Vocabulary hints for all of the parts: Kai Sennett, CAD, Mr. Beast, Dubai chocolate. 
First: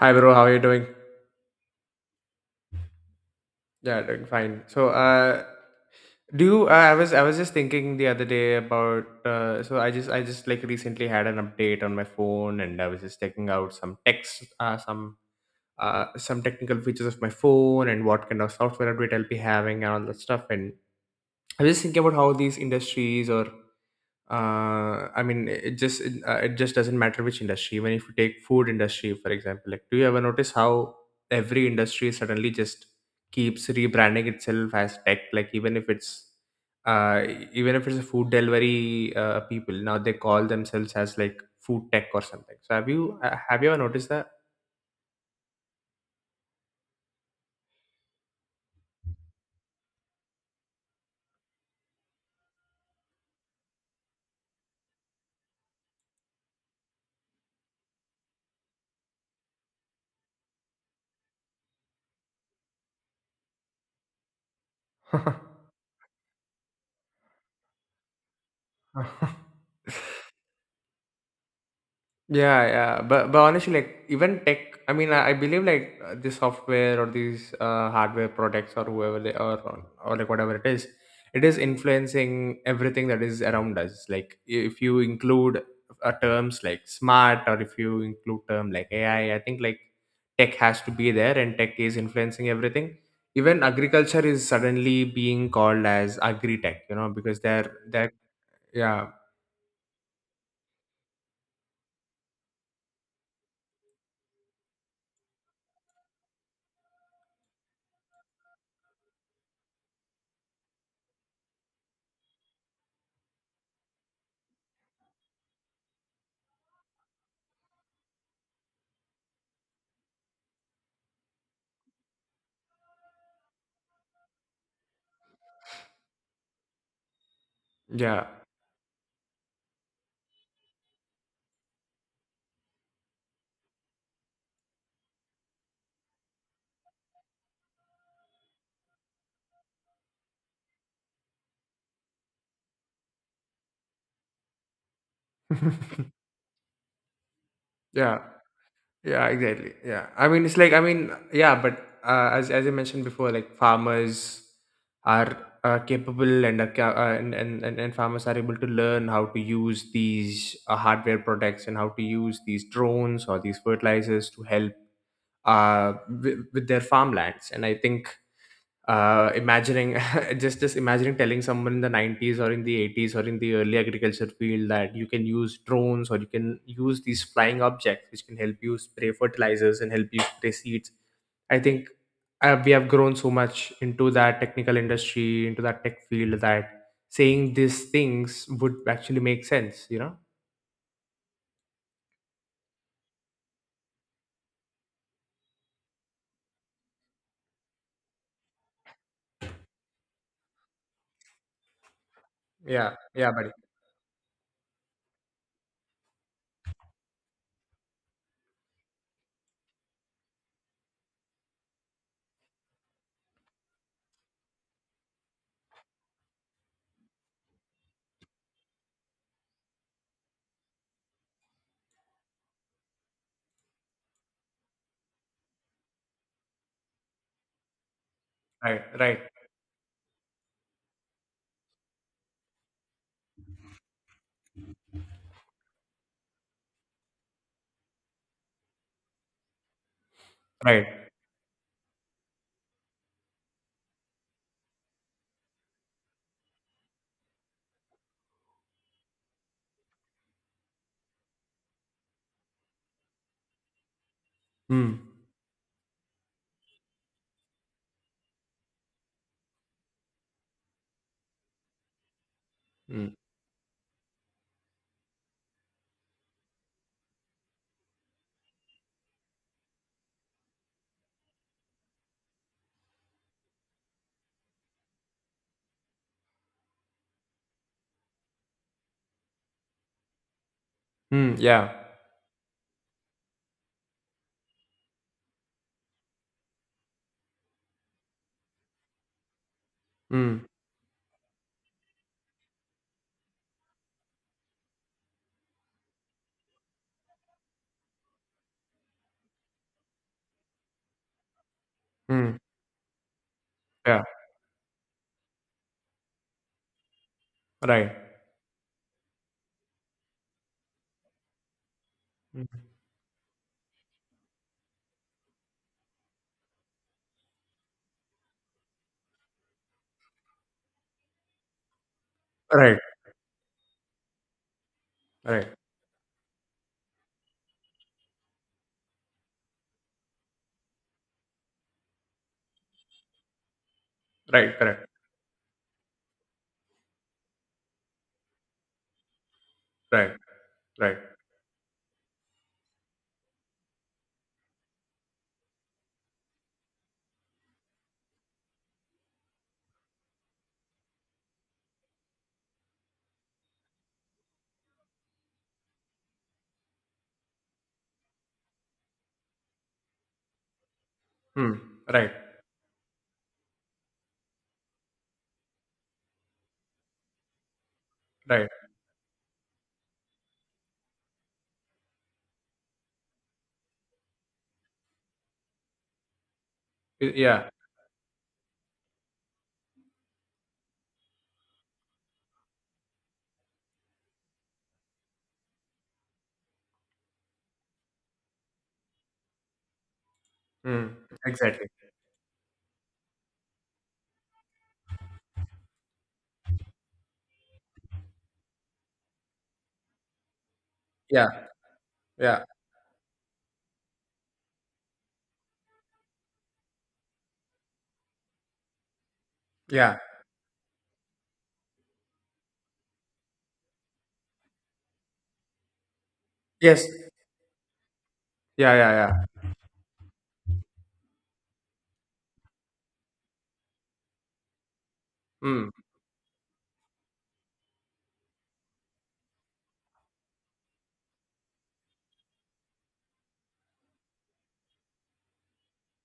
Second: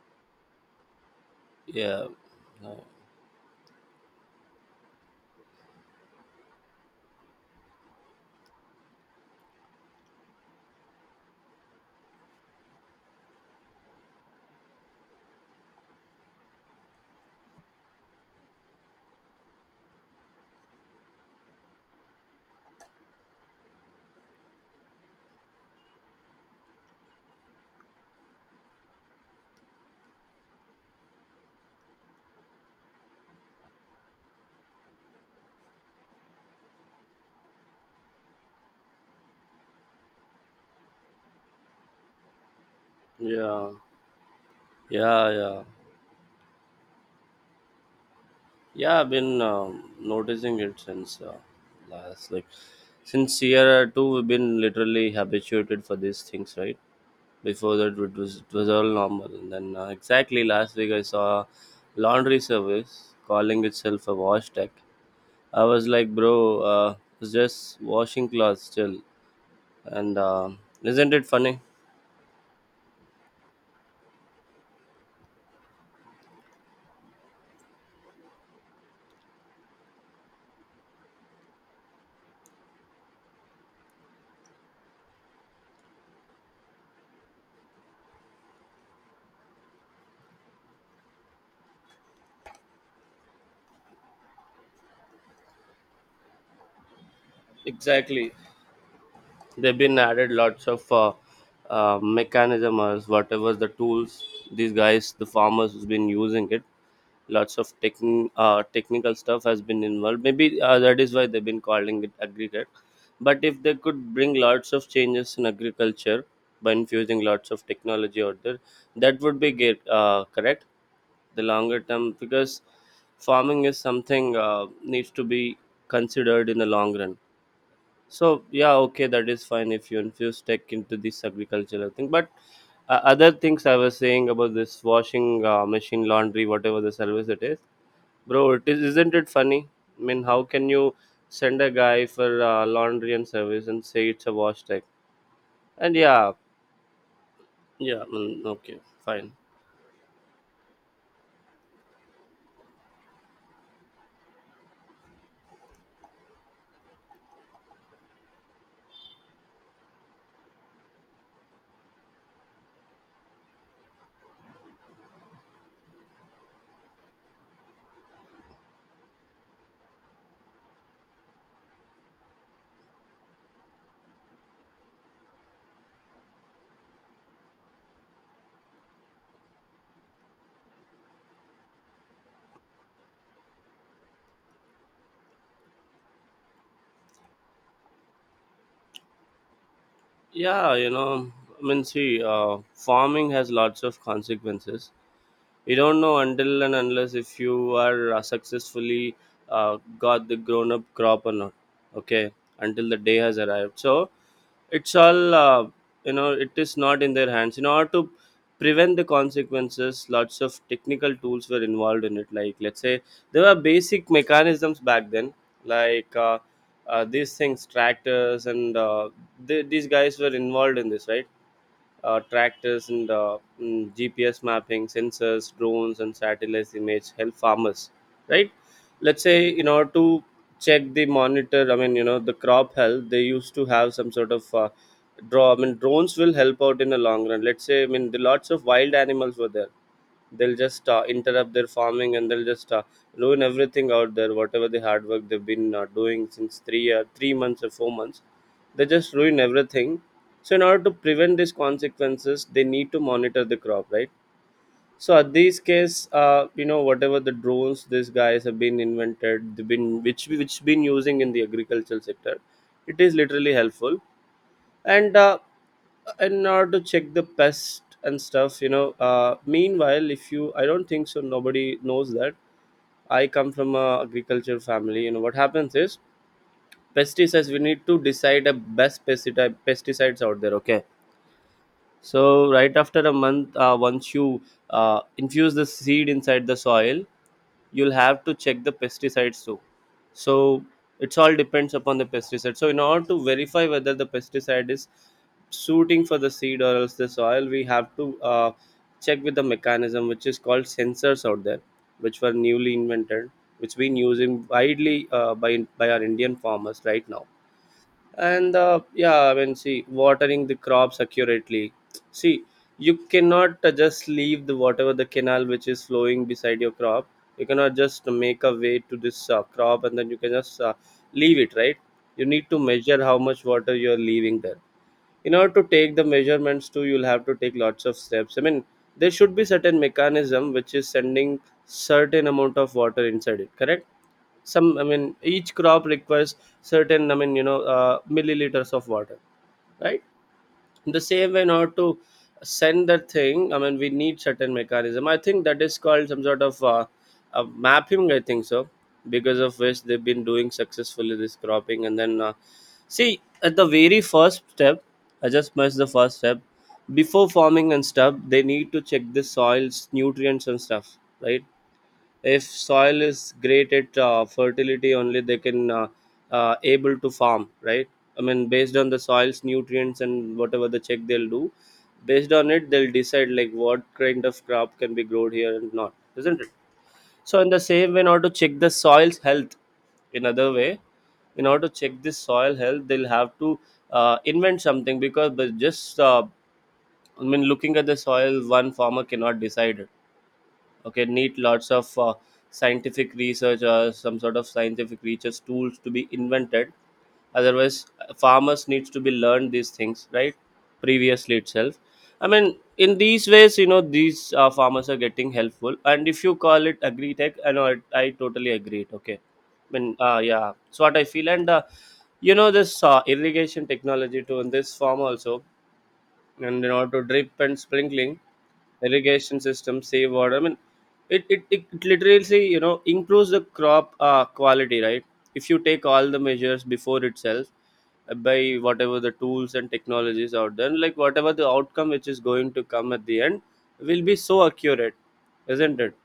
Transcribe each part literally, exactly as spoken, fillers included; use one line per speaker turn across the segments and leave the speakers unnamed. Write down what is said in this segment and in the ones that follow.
Hi bro, how are you doing?
Yeah, uh,
Yeah, doing fine. So, uh, do you, uh, I was I was just thinking the other day about uh, so I just I just like recently had an update on my phone and I was just checking out some text uh, some uh, some technical features of my phone and what kind of software update I'll be having and all that stuff. And I was just thinking about how these industries or uh, I mean, it just it, uh, it just doesn't matter which industry. Even if you take food industry, for example, like do you ever notice how every industry suddenly just keeps rebranding itself as tech? Like even if it's uh, even if it's a food delivery uh, people, now they call themselves as like food tech or something. So have you uh, have you
yeah,
ever noticed that?
yeah, yeah, yeah. I've been um, noticing it since uh, last, like, since year two. We've been literally habituated for these things, right? Before that, it was it was all normal, and then uh, exactly last week I saw a laundry service calling itself a wash tech. I was like, bro, uh, it's just washing clothes still, and uh, isn't it funny?
Yeah, yeah. But but honestly, like even tech, I mean, I, I believe like uh, the software or these uh, hardware products or whoever they are, or, or like whatever it is, it is influencing everything that is around us. Like if you include uh, terms like smart, or if you include term like A I, I I think like tech has to be there and tech is influencing everything. Even agriculture is suddenly being called as agri tech, you know, because they're they're
Exactly.
yeah
They've been added lots of uh, uh, mechanism or whatever the tools these guys the farmers has been using it, lots of techn- uh, technical stuff has been involved maybe uh, that is why they've been calling it aggregate. But if they could bring lots of changes in agriculture by infusing lots of technology out there, that would be get, uh, correct the longer term, because farming is something uh, needs to be considered in the long run.
yeah
So yeah, okay, that is fine if you infuse tech into this agricultural thing. But uh, other things I was saying about this washing uh, machine, laundry, whatever the service it is, bro. It is, isn't it funny? I mean, how can you send a guy for uh, laundry and service and say it's a wash tech? And yeah, yeah,
yeah.
mm, okay,
Yeah,
fine.
exactly. Yeah. I mean, it's like, I mean, yeah, but uh, as, as I mentioned before, like farmers are uh, capable and are ca- uh, and, and, and and farmers are able to learn how to use these uh, hardware products and how to use these drones or these fertilizers to help uh, with, with their farmlands. And I think uh, imagining just just imagining telling someone in the nineties or in the eighties or in the early agriculture field that you can use drones or you can use these flying objects which can help you spray fertilizers and help you spray seeds. I think uh, we have grown so much into that technical industry, into that tech field, that saying these things would actually make sense, you know.
Yeah, you know, I mean, see, uh, farming has lots of consequences. You don't know until and unless if you are uh, successfully uh, got the grown up crop or not, okay, until
Yeah,
the day
yeah,
has
buddy.
arrived. So it's all uh, you know it is not in their hands. In order to prevent the consequences, lots of technical tools were involved in it, like, let's say, there were basic mechanisms back then, like uh, uh, these things, tractors and uh, th- these guys were involved in this, right? Uh, tractors and uh, mm, G P S mapping, sensors, drones, and satellite image help farmers, right?
Right, right,
Let's say, in order to check the monitor, I mean, you know, the crop health, they used to have some sort of uh, draw. I mean, drones will help out in the long run. Let's say, I mean, the lots of wild animals were there, they'll just uh,
right.
interrupt their farming and they'll just uh, ruin everything out there, whatever the hard work they've been uh, doing since three uh, three months or four months. They just ruin everything. So in order to prevent these consequences, they need to monitor the crop, right?
Mm.
So at these case, uh, you know whatever the drones these guys have been invented, they've been which which been using in the agricultural sector, it is
Mm.
literally helpful. And uh, in order to check the pest and stuff, you know uh, meanwhile, if you, I don't think so nobody knows that I come from a agriculture family, you know what happens is, pesticides, we need to decide the best pesticide pesticides out there, okay?
Mm, yeah.
So right after a month, uh, once you uh, infuse the seed inside the soil, you'll have to check the pesticides too. So
Mm.
it's all depends upon the pesticide. So in order to verify whether the pesticide is suiting for the seed or else the soil, we have to uh, check with the mechanism which is called sensors out there, which were
Mm,
newly invented, which been
yeah.
using widely uh, by by our Indian farmers right now.
Right.
And uh, yeah, I mean, see, watering the crops accurately. See,
Mm.
you cannot uh, just leave the whatever the canal which is flowing beside your crop. You cannot just make a way to this uh, crop and then you can just uh, leave it, right? You need to
Right,
measure how much water you are leaving there. In
right.
order to take the measurements too, you'll have to take lots of steps. I mean, there should be certain mechanism which is sending certain amount of water inside it, correct?
Right,
Some, I
correct.
mean, each crop requires certain, I mean, you know uh, milliliters of water, right?
Right,
In
right.
the same way, in order to send that thing, I mean, we need certain mechanism, I think, that is called some sort of uh, uh, mapping, I think so. Because of which they've been doing successfully this cropping. And then, uh, see, at the very first step, I just missed the first step, before farming and stuff they need to check the soils nutrients and stuff, right?
Hmm. Right,
If soil is great at uh, fertility, only they can uh, uh, able to farm, right? I mean,
right.
based on the soil's nutrients and whatever the check they'll do, based on it they'll decide like what kind of crop can be grown here and not, isn't it?
Y-
So
Yeah.
in the same way, in order to check the soil's health, in other way, in order to check this soil health, they'll have to uh, invent something, because, but just, uh, I mean, looking at the soil, one farmer cannot decide it.
Hmm.
Okay, need
Exactly.
lots of uh, scientific research or some sort of scientific research tools to be invented. Otherwise, uh, farmers needs to be learned these things, right,
Yeah,
previously itself. I
yeah,
mean, in these ways, you know these uh, farmers are getting helpful. And if you call it agri tech, I know it, I totally agree it, okay? I mean,
yeah.
uh, yeah, it's what I feel. And uh, you know this uh, irrigation technology too in this farm also. And you know
Yes.
to drip and sprinkling
Yeah, yeah, yeah.
irrigation system save water. I mean, it, it, it it literally you know improves the crop uh, quality, right? If you
Hmm.
take all the measures before itself, uh, by whatever the tools and technologies out there, like, whatever the outcome which is going to come at the end will be so accurate, isn't it?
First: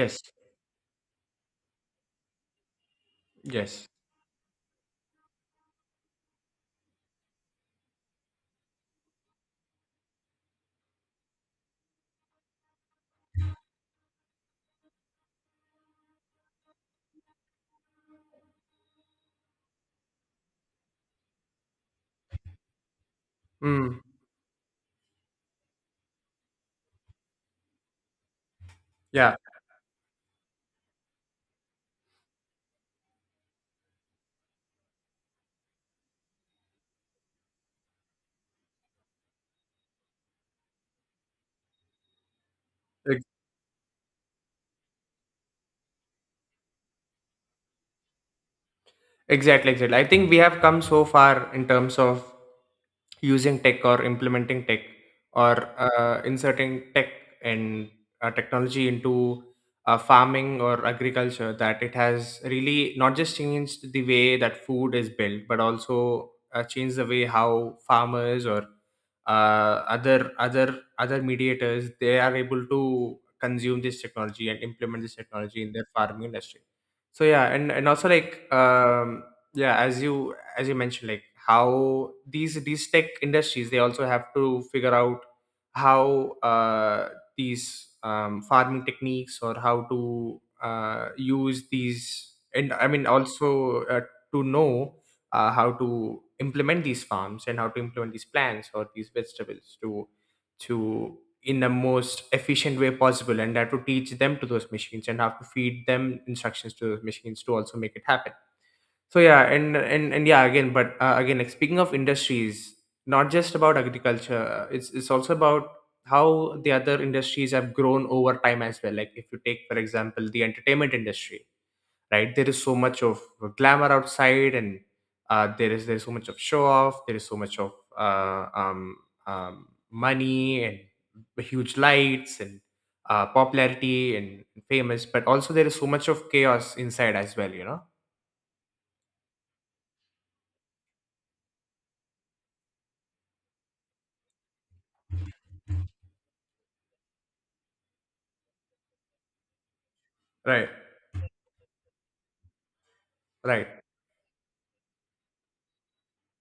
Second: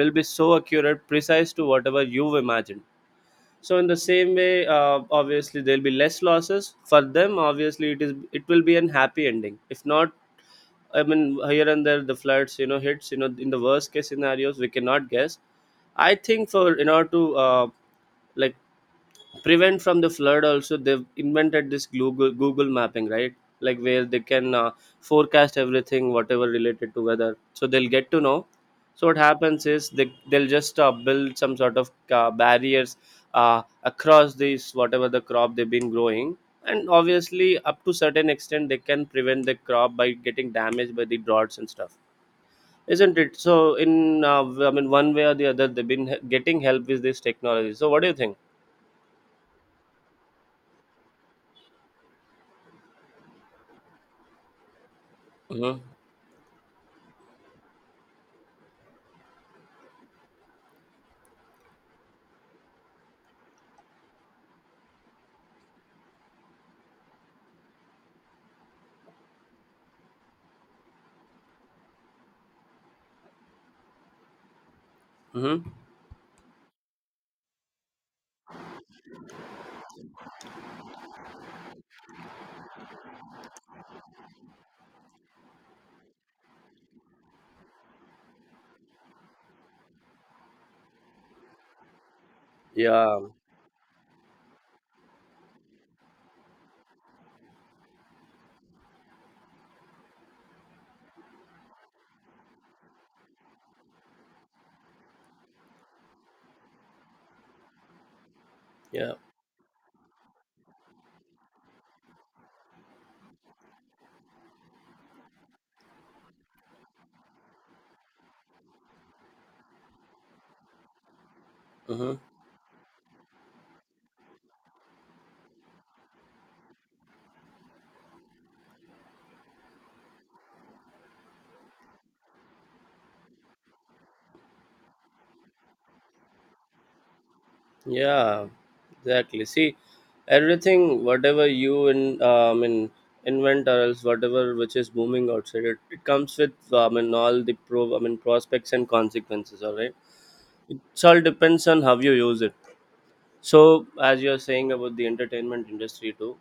Will be so accurate, precise to whatever you've imagined. So
yes.
in the same way, uh, obviously, there'll be less losses for them. Obviously, it is it will be an happy ending. If not, I mean, here and there, the floods, you know, hits, you know, in the worst case scenarios, we cannot guess. I think, for, in order to, uh, like, prevent from the flood also, they've invented this google google mapping, right? Like,
Hmm.
where they can uh, forecast everything whatever related to weather, so they'll get to know. So what
Yeah.
happens is, they, they'll just uh, build some sort of uh, barriers uh, across these whatever the crop they've been growing. And obviously up to certain extent they can prevent the crop by getting damaged by the droughts and stuff, isn't it? So in, uh, I mean, one way or the other they've been he- getting help with this technology. So what do you think?
Exactly, exactly. I think we have come so far in terms of using tech or implementing tech, or
Mm-hmm.
uh, inserting tech and uh, technology into uh, farming or agriculture, that it has really not just changed the way that food is built, but also uh, changed the way how farmers or uh, other other other mediators they are able to consume this technology and implement this technology
Mm-hmm.
in their farming industry. So yeah, and and also like um yeah, as you as you mentioned, like how these these tech industries, they also have to figure out how uh these um farming techniques, or how to uh use these. And I mean,
Yeah,
also uh, to know uh, how to implement these farms and how to implement these plants or these vegetables to to in the most efficient way possible, and I have to teach them to those machines and have to feed them instructions to those machines to also make it happen.
yeah,
So yeah, and and, and yeah, again, but uh, again, like speaking of industries, not just about agriculture uh, it's it's also about how the other industries have grown over time as well, like if you take, for example, the entertainment industry.
hmm,
Right, there is so much of uh, glamour outside, and uh, there is there's so much of show off, there is so much of uh, um, um, money and huge lights, and uh, popularity and famous, but also there is so much of chaos inside as well, you know.
yeah, exactly. See, everything, whatever you in, um, in invent or else whatever which is booming outside, it, it comes with, um, in all the pro, I mean, prospects and consequences. All right,
Right,
it all depends on how you use it.
right.
So, as you're saying about the entertainment industry too,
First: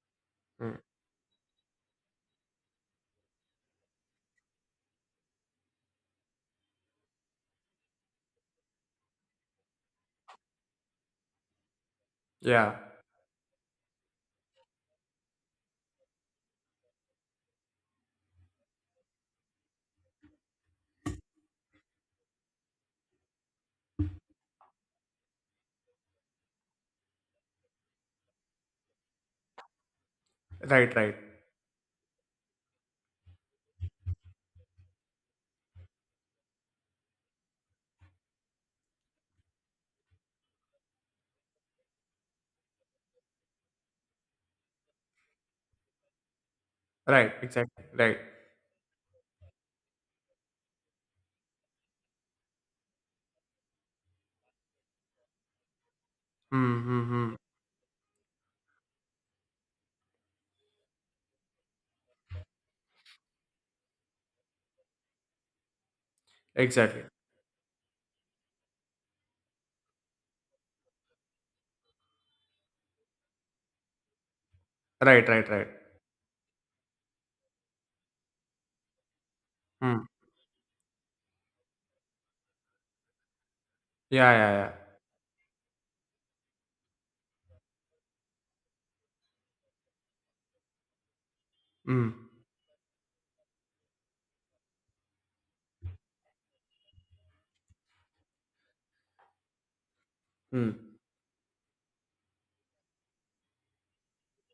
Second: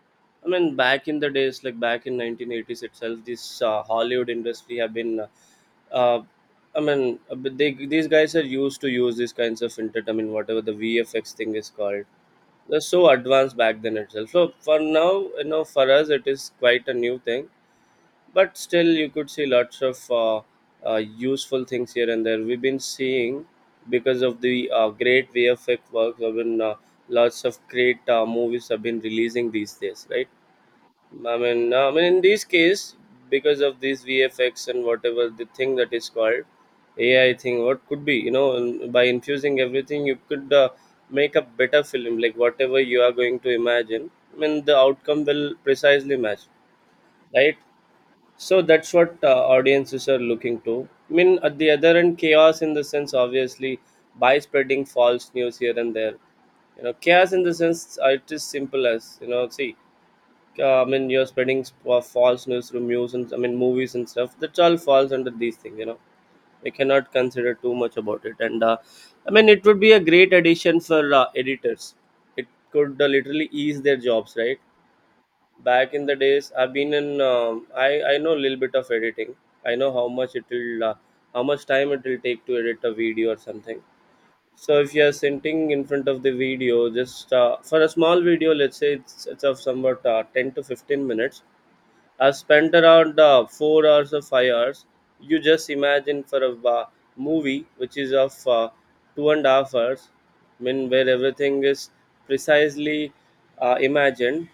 I mean,
Mm.
back in the days, like back in nineteen eighties itself, this uh, Hollywood industry have been, uh, uh, I mean, uh, but they, these guys are used to use these kinds of inter, I mean, whatever the V F X thing is called.
Yeah.
They're so advanced back then itself. So for now, you know, for us, it is quite a new thing. But still you could see lots of uh, uh, useful things here and there, we've been seeing, because of the uh, great V F X work, I mean, uh, lots of great uh, movies have been releasing these days, right?
Right, right,
I mean, uh, I mean, in this case, because of these V F X and whatever the thing that is called A I thing, what could be, you know and by infusing everything, you could uh, make a better film, like whatever you are going to imagine, I mean, the outcome will precisely match.
right,
Right,
exactly, right.
so that's what uh, audiences are looking to. I mean, at the other end, chaos in the sense, obviously, by spreading false news here and there. You know, chaos
Mm-hmm.
in the sense, uh, it is simple as, you know, see, uh, I mean, you're spreading sp- uh, false news through news and, I mean, movies and stuff. That all falls under these things, you know. We
Exactly.
cannot consider too much about it. And, uh, I mean, it would be a great addition for uh, editors. It could uh, literally ease their jobs, right?
Right, right, right.
Back in the days, I've been in um, I I know a little bit of editing. I know
Mm.
how much it will uh, how much time it will take to edit a video or something.
Yeah, yeah, yeah.
So if you are sitting in front of the video, just uh, for a small video, let's say it's, it's of somewhat uh, ten to fifteen minutes,
Mm.
I've spent around uh, four hours or five hours. You just imagine, for a uh, movie which is of uh, two and a half hours, I mean
Mm.
where everything is precisely, uh, imagined.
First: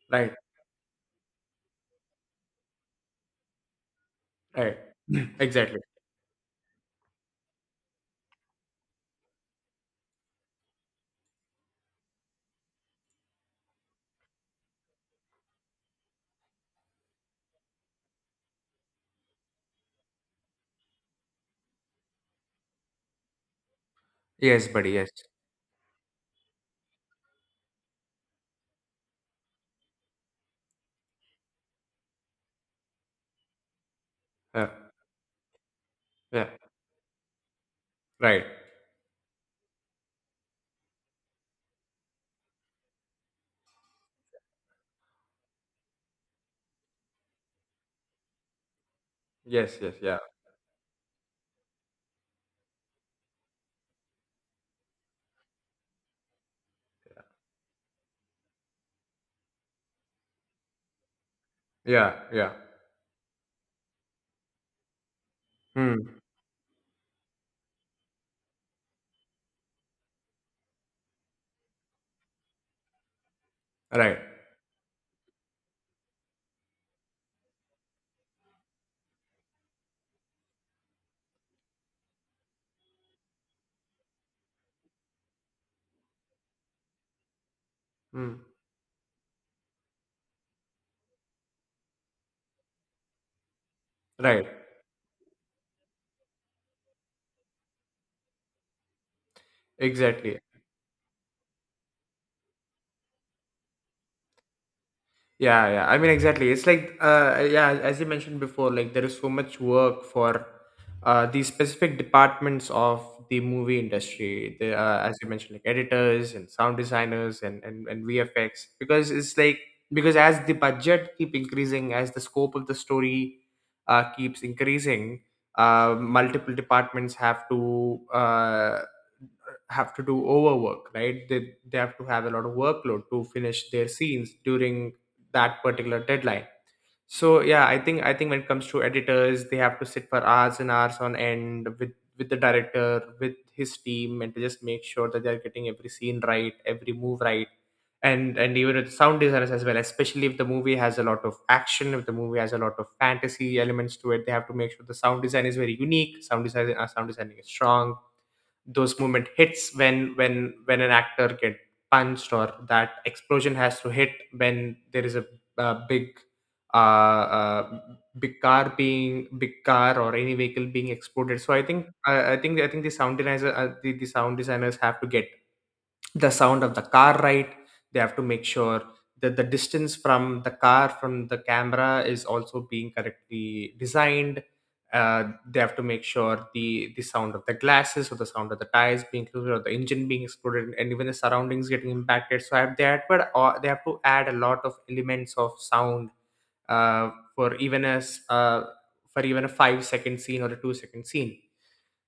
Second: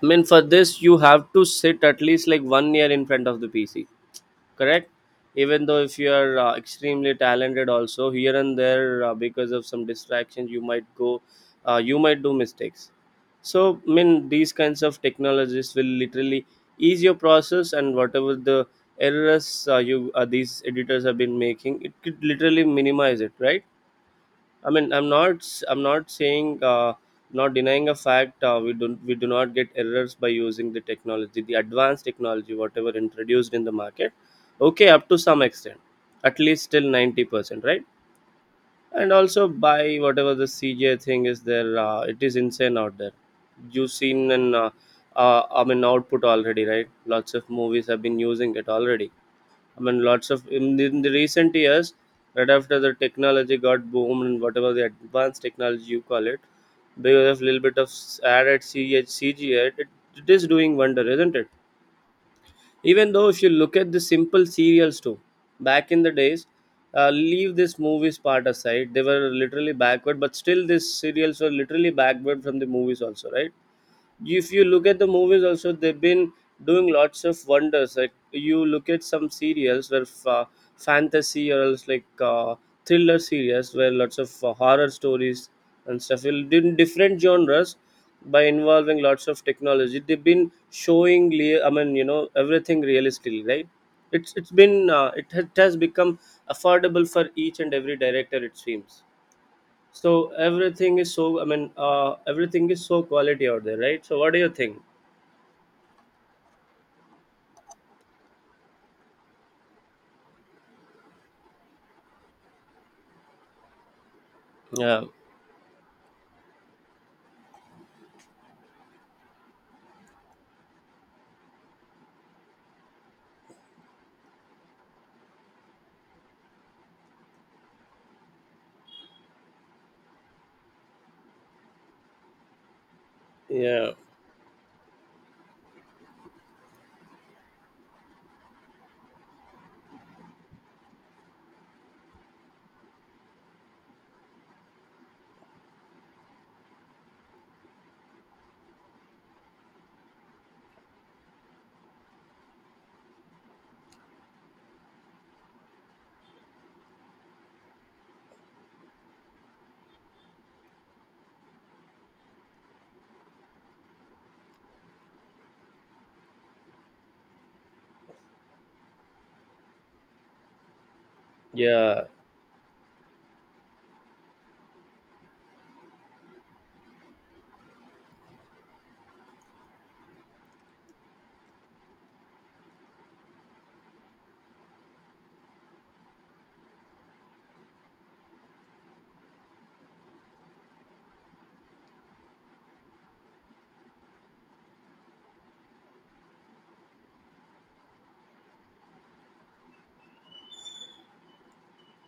I mean,
Right,
for this, you have to sit at least like one year in front of the P C,
right.
correct? Even though
Exactly.
if you are uh, extremely talented, also here and there, uh, because of some distractions, you might go, uh, you might do mistakes. So, I mean, these kinds of technologies will literally ease your process, and whatever the errors, uh, you uh, these editors have been making, it could literally minimize it, right?
Yes,
I
buddy,
mean, I'm
yes.
not s- I'm not saying, uh, not denying a fact. Uh, we do we do not get errors by using the technology, the advanced technology, whatever introduced in the market.
Yeah.
Okay, up to some extent, at
Yeah.
least till ninety percent, right?
Right.
And also, by whatever the C J thing is there, uh, it is insane out there. You've seen an uh, uh, I mean, output already, right? Lots of movies have been using it already.
Yes,
I
yes,
mean,
yeah.
lots of, in the, in the recent years, right after the technology got boomed and whatever the advanced technology you call it, because of little bit of added C G I, it, it is doing wonder, isn't it?
Yeah, yeah.
Even though if you look at the simple serials too, back in
Hmm.
the days, uh, leave this movies part aside, they were literally backward, but still these serials were literally backward from the movies also, right?
Right.
If you look at the movies also, they've been doing lots of wonders. Like you look at some serials where uh, fantasy, or else, like, uh, thriller series, where lots of uh, horror stories and stuff will do in different genres. By
Hmm.
involving lots of technology they've been showing, le- I mean, you know everything realistically, right? it's
Right.
it's been, uh, it, ha- it has become affordable for each and every director, it seems. So
Exactly.
everything is so, I mean, uh, everything is so quality out there, right? So what do you think?
Yeah, yeah. I mean, exactly. It's like, uh, yeah, as you mentioned before, like there is so much work for uh, these specific departments of the movie industry. The, uh,
Yeah,
as you mentioned, like editors and sound designers and, and, and V F X, because it's like, because as the budget keep increasing, as the scope of the story uh, keeps increasing, uh, multiple departments have to uh, have to do overwork, right? They they have to have a lot of workload to finish their
yeah,
scenes during that particular deadline. So yeah, i think i think when it comes to editors, they have to sit for hours and hours on end with with the director, with his team, and to just make sure that they're getting every scene right, every move right. and and even with sound designers as well, especially if the movie has a lot of action, if the movie has a lot of fantasy elements to it, they have to make sure the sound design is very unique, sound design uh, sound designing is strong. Those moment hits when when when an actor get punched or that explosion has to hit, when there is a, uh big uh, uh big car being, big car or any vehicle being exploded. So i think
yeah,
i, I think i think the sound designer uh, the, the sound designers have to get the sound of the car right. They have to make sure that the distance from the car from the camera is also being correctly designed. uh, they have to make sure the the sound of the glasses, or the sound of the tires being included, or the engine being exploded, and even the surroundings getting impacted. So have they had, but uh, they have to add a lot of elements of sound uh, for even as uh, for even a five second scene or a two second scene.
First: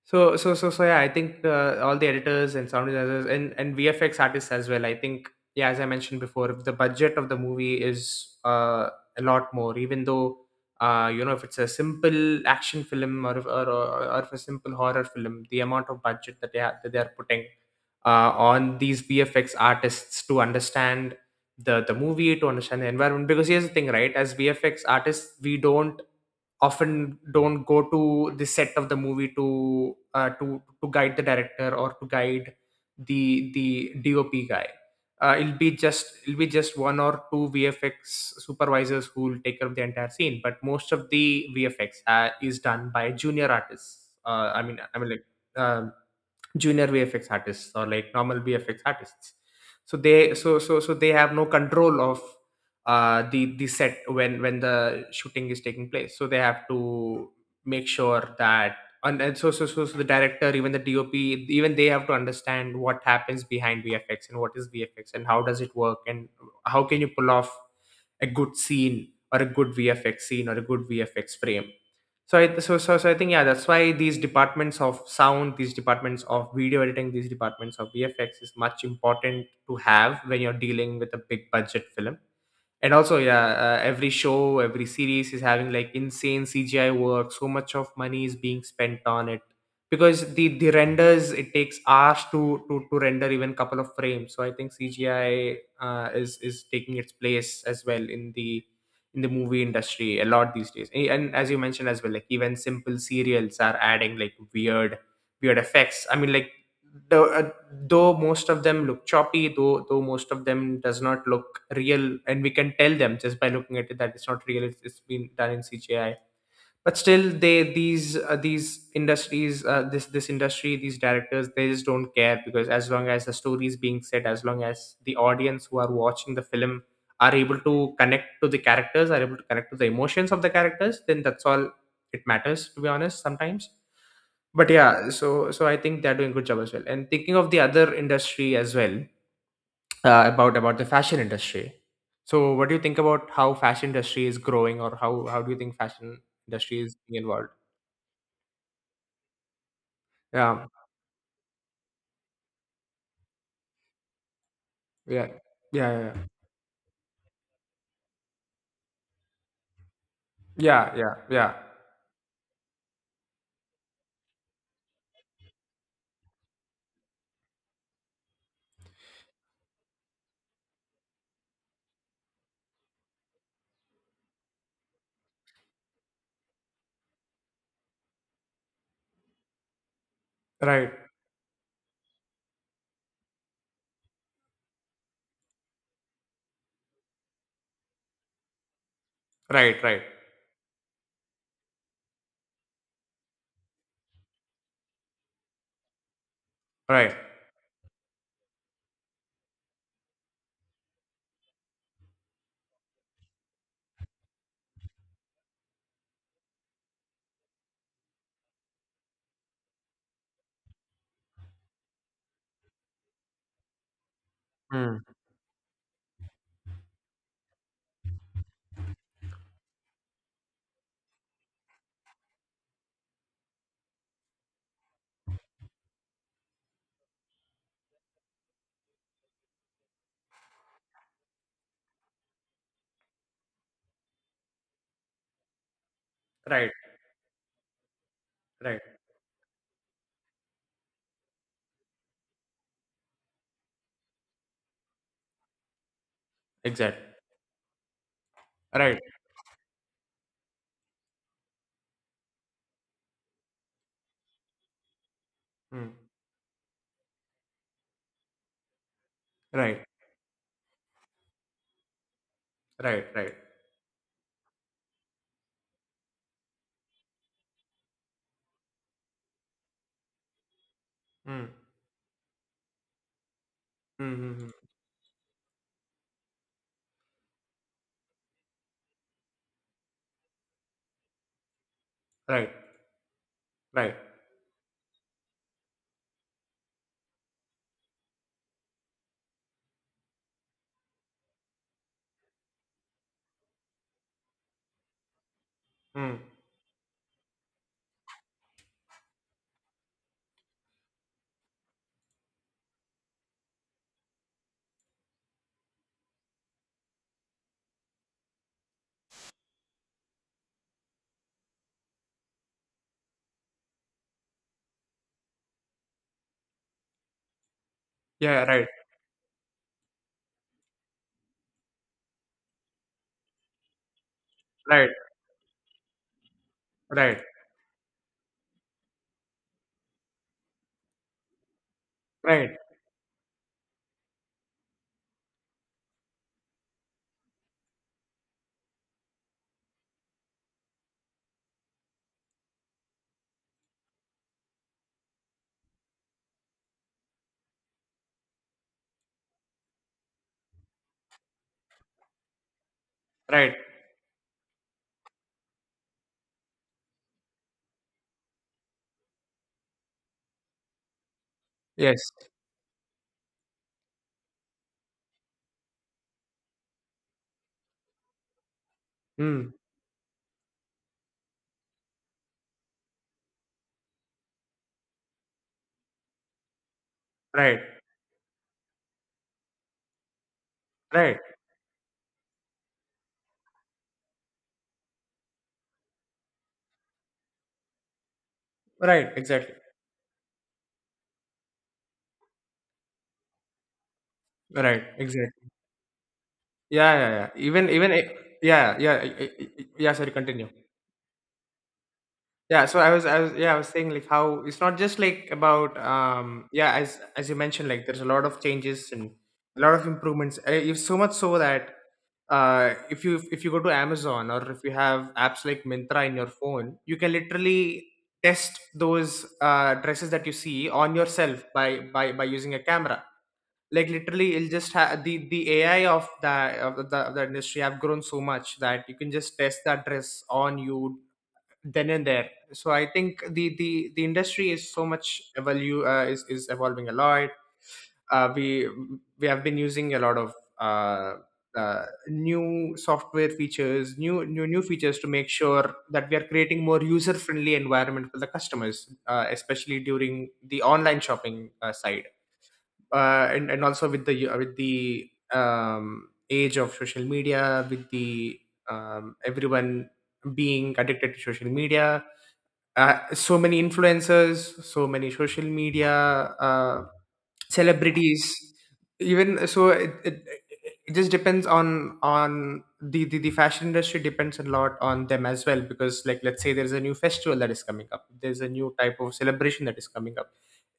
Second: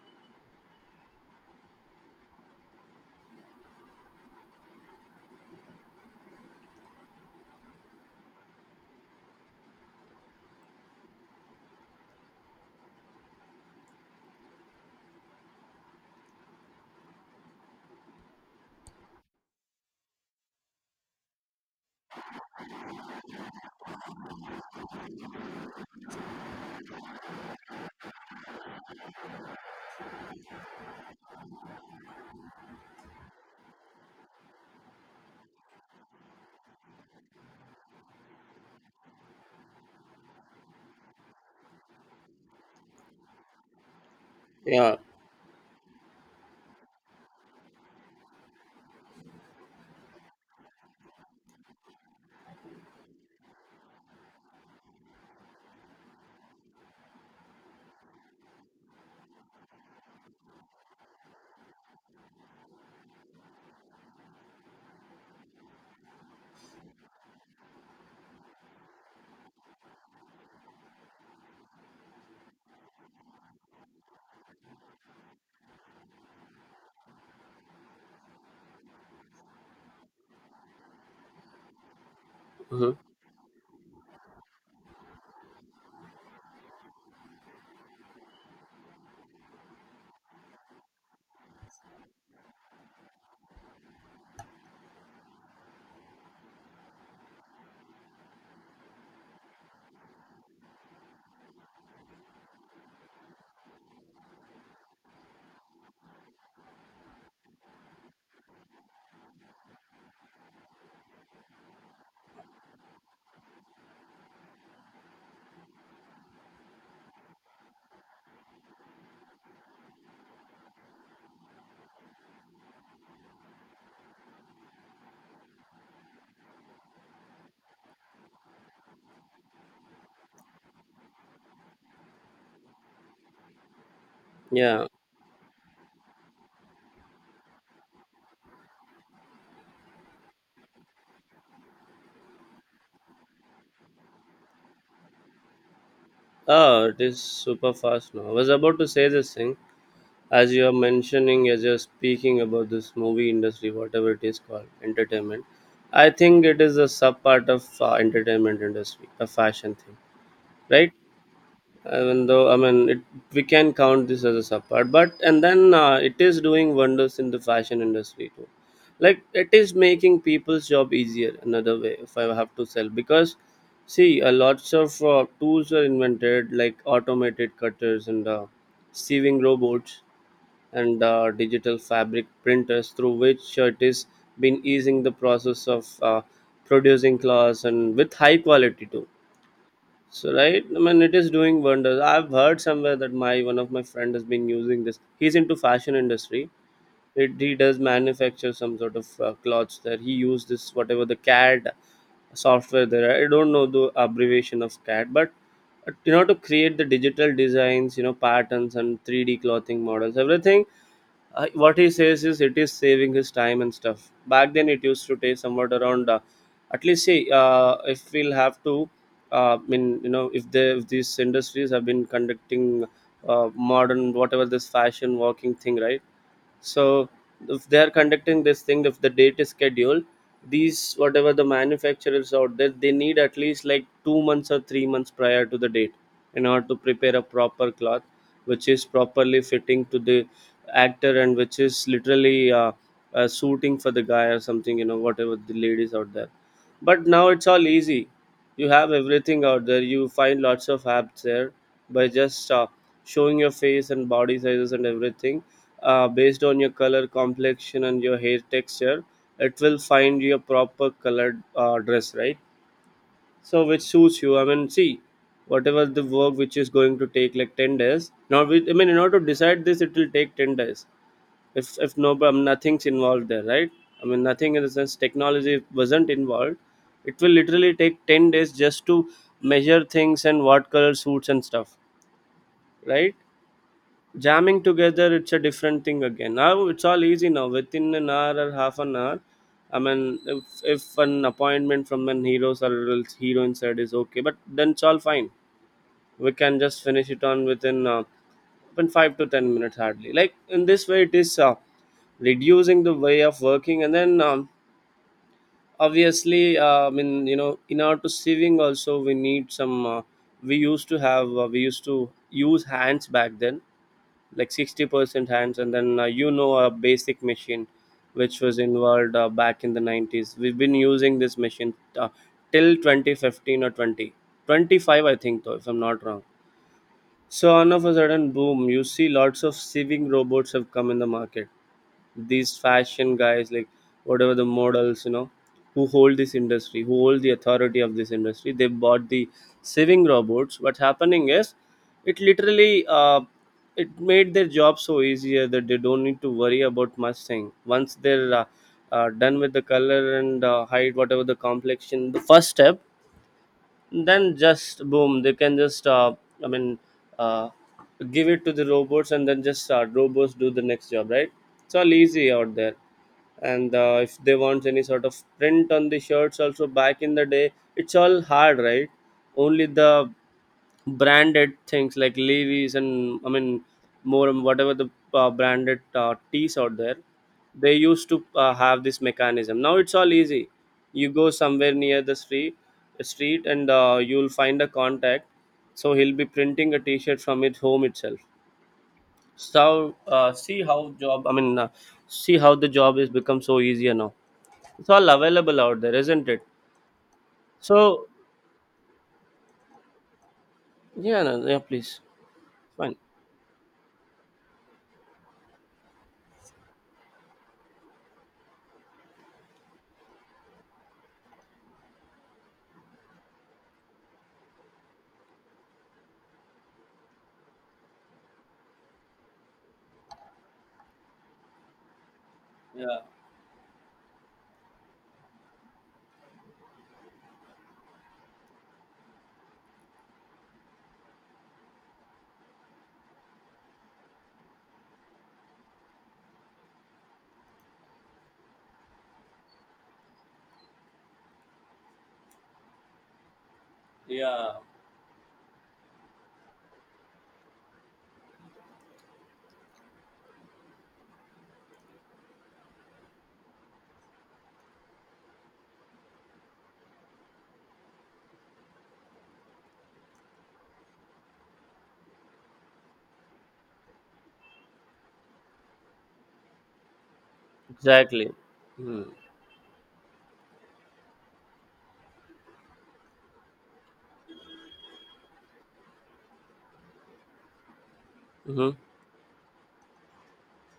So so so so yeah, I think uh, all the editors and sound designers and and V F X artists as well. I think yeah, as I mentioned before, the budget of the movie is uh, a lot more. Even though uh, you know, if it's a simple action film, or if, or, or, or if a simple horror film, the amount of budget that they are, that they are putting uh, on these V F X artists to understand the the movie, to understand the environment. Because here's the thing, right? As V F X artists, we don't often don't go to the set of the movie to uh, to to guide the director, or to guide the the D O P guy. Uh, it'll be just it'll be just one or two V F X supervisors who will take care of the entire scene, but most of the vfx uh, is done by junior artists, uh, i mean
yeah.
i mean like um junior V F X artists or like normal V F X artists. So they so so so they have no control of uh, the the set when when the shooting is taking place. So they have to make sure that and, and so, so so so the director, even the D O P, even they have to understand what happens behind V F X, and what is V F X, and how does it work, and how can you pull off a good scene, or a good V F X scene, or a good V F X frame. So I so so so I think yeah, that's why these departments of sound, these departments of video editing, these departments of V F X is much important to have when you're dealing with a big budget film. And
Mhm,
also yeah, uh, every show, every series is having like insane C G I work, so much of money is being spent on it, because the the renders, it takes hours to to, to render even couple of frames. So I think cgi uh, is is taking its place as well in the in the movie industry a lot these days. A- and as you mentioned as well, like even simple serials are adding like weird weird effects, I mean, like, though, uh, though most of them look choppy, though though most of them does not look real, and we can tell them just by looking at it that it's not real, it's, it's been done in C G I. But still they, these uh, these industries, uh, this this industry, these directors, they just don't care, because as long as the story is being said, as long as the audience who are watching the film are able to connect to the characters, are able to connect to the emotions of the characters, then that's all it matters, to be honest, sometimes. But
yeah.
yeah, so so I think they're doing good job as well. And thinking of the other industry as well, uh, about about the fashion industry, so what do you think about how fashion industry is growing, or how how do you think fashion industry
Oh,
is
it is
being involved?
super fast now. I was about to say this thing. As you
Yeah,
are mentioning as you're speaking about this movie industry, whatever it is called,
yeah,
entertainment. I
yeah,
think it is a sub part of uh, entertainment industry, a fashion thing,
yeah,
right?
yeah, yeah, yeah.
Even though, I mean, it, we can count this as a subpart, but and then uh, it is doing wonders in the fashion industry too. Like, it is making people's job easier another way, if I have to sell. Because, see, a lots of uh, tools were invented, like automated cutters and uh, sewing robots,
Right,
and uh, digital fabric printers, through which, uh, it is been easing the process of uh, producing clothes, and with high quality too.
right, right,
So right, I mean, it is doing wonders. I've heard somewhere that my one of my friend has been using this. He's into fashion industry.
right.
It, he does manufacture some sort of uh, clothes there. He used this, whatever the CAD software there. I don't know the abbreviation of CAD, but uh, you know to create the digital designs, you know patterns and three D clothing models, everything. Uh, what he says is, it is saving his time and stuff. Back then it used
Mm.
to take somewhat around, uh, at least, see, uh, if we'll have to, uh, I mean, you know if, they, if these industries have been conducting uh, modern, whatever this fashion working thing, right. So if they are conducting this thing, if the date is scheduled, these, whatever the manufacturers out there, they need at least like two months or three months prior to the date, in order
Right,
to prepare a proper cloth which
right.
is properly fitting to the actor, and which is literally, uh, uh, suiting for the guy or something, you know whatever the ladies out there.
Exact.
But now it's all easy. You have
Right.
everything out there, you find lots of apps there, by just, uh, showing your face and body sizes and everything,
Mm.
uh, based on your color complexion and your hair texture. It will
Right,
find your proper colored, uh, dress, right?
right, right.
So, which suits you. I mean, see, whatever the work which is going to take like ten days now, we, I mean, in order to decide this, it will take ten days,
Mm.
if if no problem, nothing's involved there, right? I mean, nothing in
Mm-hmm.
the sense technology wasn't involved. It will literally take ten days just to measure things and what color suits and stuff,
Right,
right.
right.
Jamming together it's a different thing again. Now it's all easy, now within an hour or half an hour. I mean, if, if an appointment from an hero's or else heroine side is okay, but then it's all fine.
Mm.
We can just finish it on within, uh, within five to ten minutes hardly, like, in this way it is, uh, reducing the way of working. And then, um, obviously, uh, I mean, you know in order to saving also, we need some, uh, we used to have uh, we used to use hands back then, like sixty percent hands, and then, uh, you know a basic machine which
Yeah.
was
Right,
involved, uh, back in the nineties. We've been using this machine, uh, till twenty fifteen or twenty twenty
right,
five, I think, though, if I'm not wrong.
right,
So all of a sudden, boom, you see lots of sieving robots have come in the market.
right,
These fashion guys, like, whatever the models, you know who hold this industry, who hold the authority of this industry, they bought the sewing robots. What's happening is, it literally, uh, it made their job so easier that they don't need to worry about much thing once they're, uh, uh, done with the color and, uh, height, whatever the complexion, the first step.
right.
Then just boom, they can just, uh, I mean, uh, give it to the robots, and then just uh, robots do the next job, right. It's all
Yes.
easy out there. And, uh, if they want any sort of print on the shirts also, back in the day, it's all hard, right?
Mm.
Only the branded things like Levi's, and, I mean, more, and whatever the, uh, branded, uh, teas out there,
Right.
they used to, uh, have this mechanism. Now it's all easy. You
Right.
go somewhere near the street, street, and uh, you'll find a contact. So he'll be printing a T-shirt from his home itself.
Right. Exactly.
So, uh, see how job. I mean, uh, see how the job has become so easier now.
Right.
It's all
Exactly.
available out there, isn't it?
Yeah, yeah, yeah. Even. Even.
So,
i- Yeah, yeah. i- i- i- Yeah. Sorry. Continue.
yeah, no, yeah, please,
Yeah. So I
fine.
was. I was. Yeah, I was saying, like, how it's not just like about— Um. Yeah. As as you mentioned, like, there's a lot of changes and a lot of improvements. Uh, If so much so that, uh, if you— if you go to Amazon or if you have apps like Mintra in your phone, you can literally test those uh, dresses that you see on yourself by by by using a
Yeah,
camera. Like, literally it'll just have the the ai of the— of the, of the industry have grown so much that you can just test that dress on you then and there. So I think the the the industry is so much evolve, uh, is is evolving a lot. uh, we we have been using a lot of uh, uh, new software features, new new
yeah.
new features to make sure that we are creating more user friendly environment for the customers, uh, especially during the online shopping uh, side. uh, and and also with the— with the um, age of social media, with the um, everyone being addicted to social media, uh, so many influencers, so many social media. Uh,
Exactly.
celebrities.
Mm-hmm.
Even so, it, it, it just depends on— on the, the the fashion industry depends a lot on them as well, because, like, let's say there's a new festival that is coming up, there's a
Mm-hmm.
new type of celebration that is coming up,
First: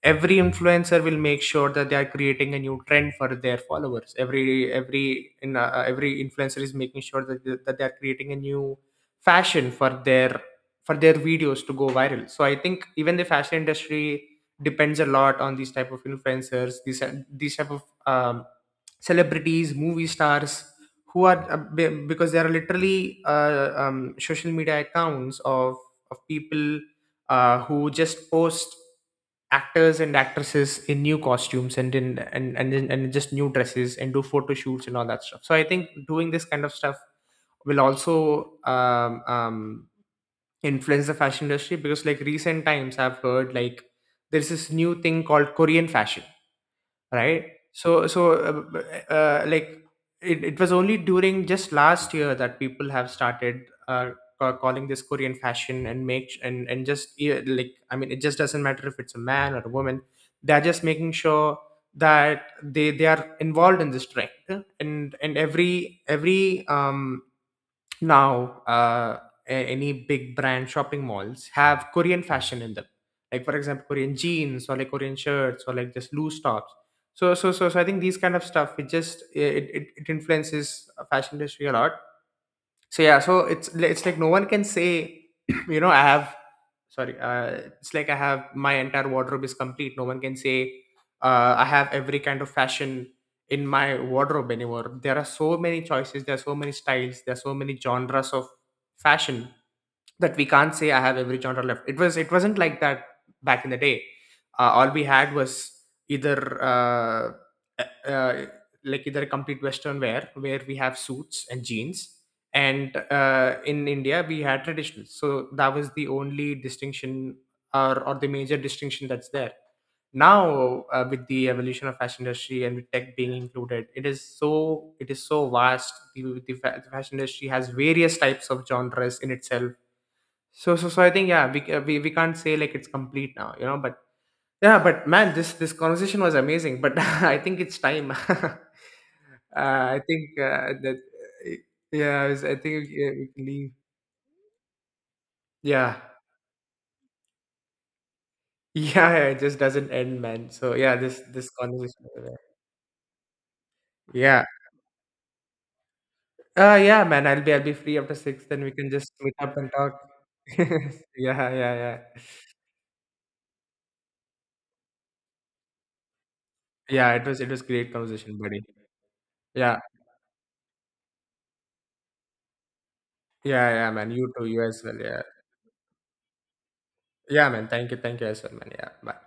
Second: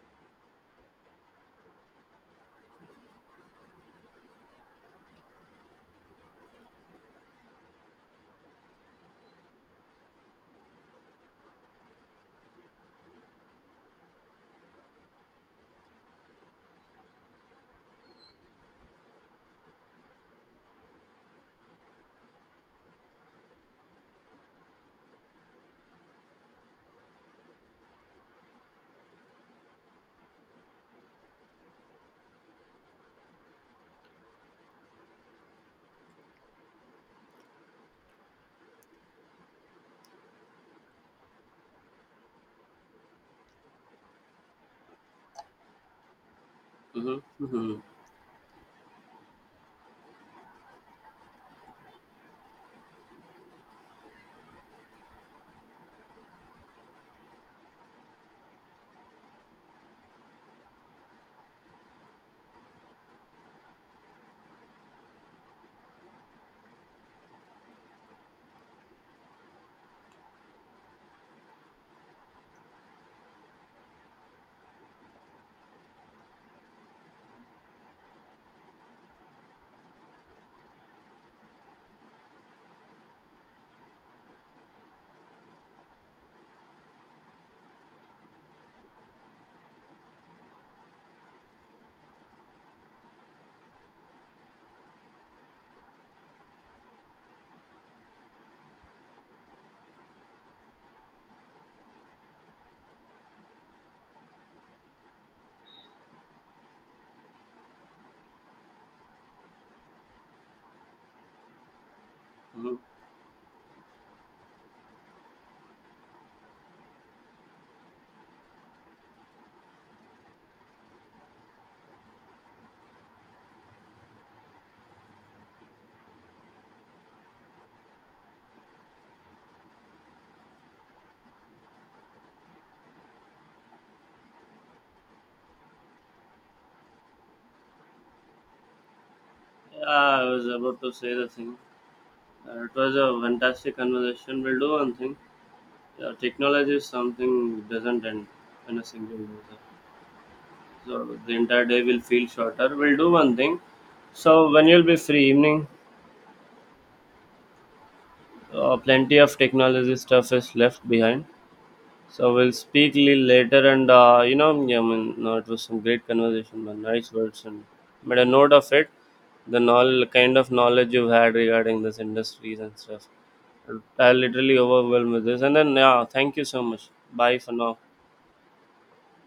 every influencer will make sure that they are creating a new trend for their followers. every every in uh, every influencer is making sure that they, that they are creating a new fashion for their— for their videos to go viral. So I think even the fashion industry depends a lot on these type of influencers, these uh, these type of um, celebrities, movie stars, who are uh, be- because there are literally uh, um, social media accounts of— of people uh, who just post actors and actresses in new costumes and in— and, and in- and just new dresses and do photo shoots and all that stuff. So I think doing this kind of stuff will also um, um, influence the fashion industry, because, like, recent times I've heard, like, there's this new thing called Korean fashion, right?
Mm-hmm.
So so uh, uh, uh, like, it, it was only during just last year that people have started uh, ca- calling this Korean fashion. And make and and just Yeah, like, I mean, it just doesn't matter if it's a man or a woman, they're just making sure that they they are involved in this trend. And and every every um now, uh, a- any big brand shopping malls have Korean fashion in them. Like, for example, Korean jeans, or like Korean shirts, or like just loose tops. So so so so I think these kind of stuff, it just— it it, it influences uh, fashion industry a lot. So yeah, so it's it's like no one can say— you know, I have— sorry, uh, it's like I have— my entire wardrobe is complete, no one can say uh, I have every kind of fashion in my wardrobe anymore. There are so many choices, there are so many styles, there are so many genres of fashion that we can't say I have every genre left. It was it wasn't like that back in the day. Uh, all we had was either uh, uh, uh, like, either a complete Western wear where we have suits and jeans,
Mm-hmm.
and uh, in India we had traditional. So that was the only distinction, or or the major distinction that's there. Now, uh, with the evolution of fashion industry and with tech being included, it is so— it is so vast. The, the fa- the fashion industry has various types of genres in itself. So so so I think, yeah, we uh, we we can't say like it's complete now, you know. But yeah, but man, this this conversation was amazing. But I think it's time. uh,
Yeah,
I
I
think
was
uh,
about to
that
say the
uh,
thing.
yeah, I, was, I
Uh, it
think we,
was a
we can leave.
fantastic conversation. We'll do one thing.
Yeah.
Yeah, technology is something doesn't end in a
Yeah,
single
yeah, it
user.
just doesn't end, man. So yeah,
So
this
the
this
entire day will
conversation. Over
feel
there.
shorter. We'll do one thing.
Yeah.
So when you'll be free evening,
Uh yeah, man. I'll be— I'll be free after six. Then we
uh,
can just
plenty
meet
of
up and talk.
technology stuff is left behind.
Yeah, yeah, yeah.
So we'll speak, li- later, and, uh, you know, yeah, I mean, no, it was some great conversation, man. Nice
Yeah, it was—
words,
it was
and
great
made a
conversation,
note
buddy.
of it. The
Yeah,
knowledge, kind of knowledge you've had regarding this industries and stuff.
yeah, yeah,
I
man.
am
You too.
literally
You as well.
overwhelmed
Yeah.
with this, and then, yeah, thank you so much. Bye
Yeah,
for
man.
now.
Thank you. Thank you as well, man. Yeah. Bye.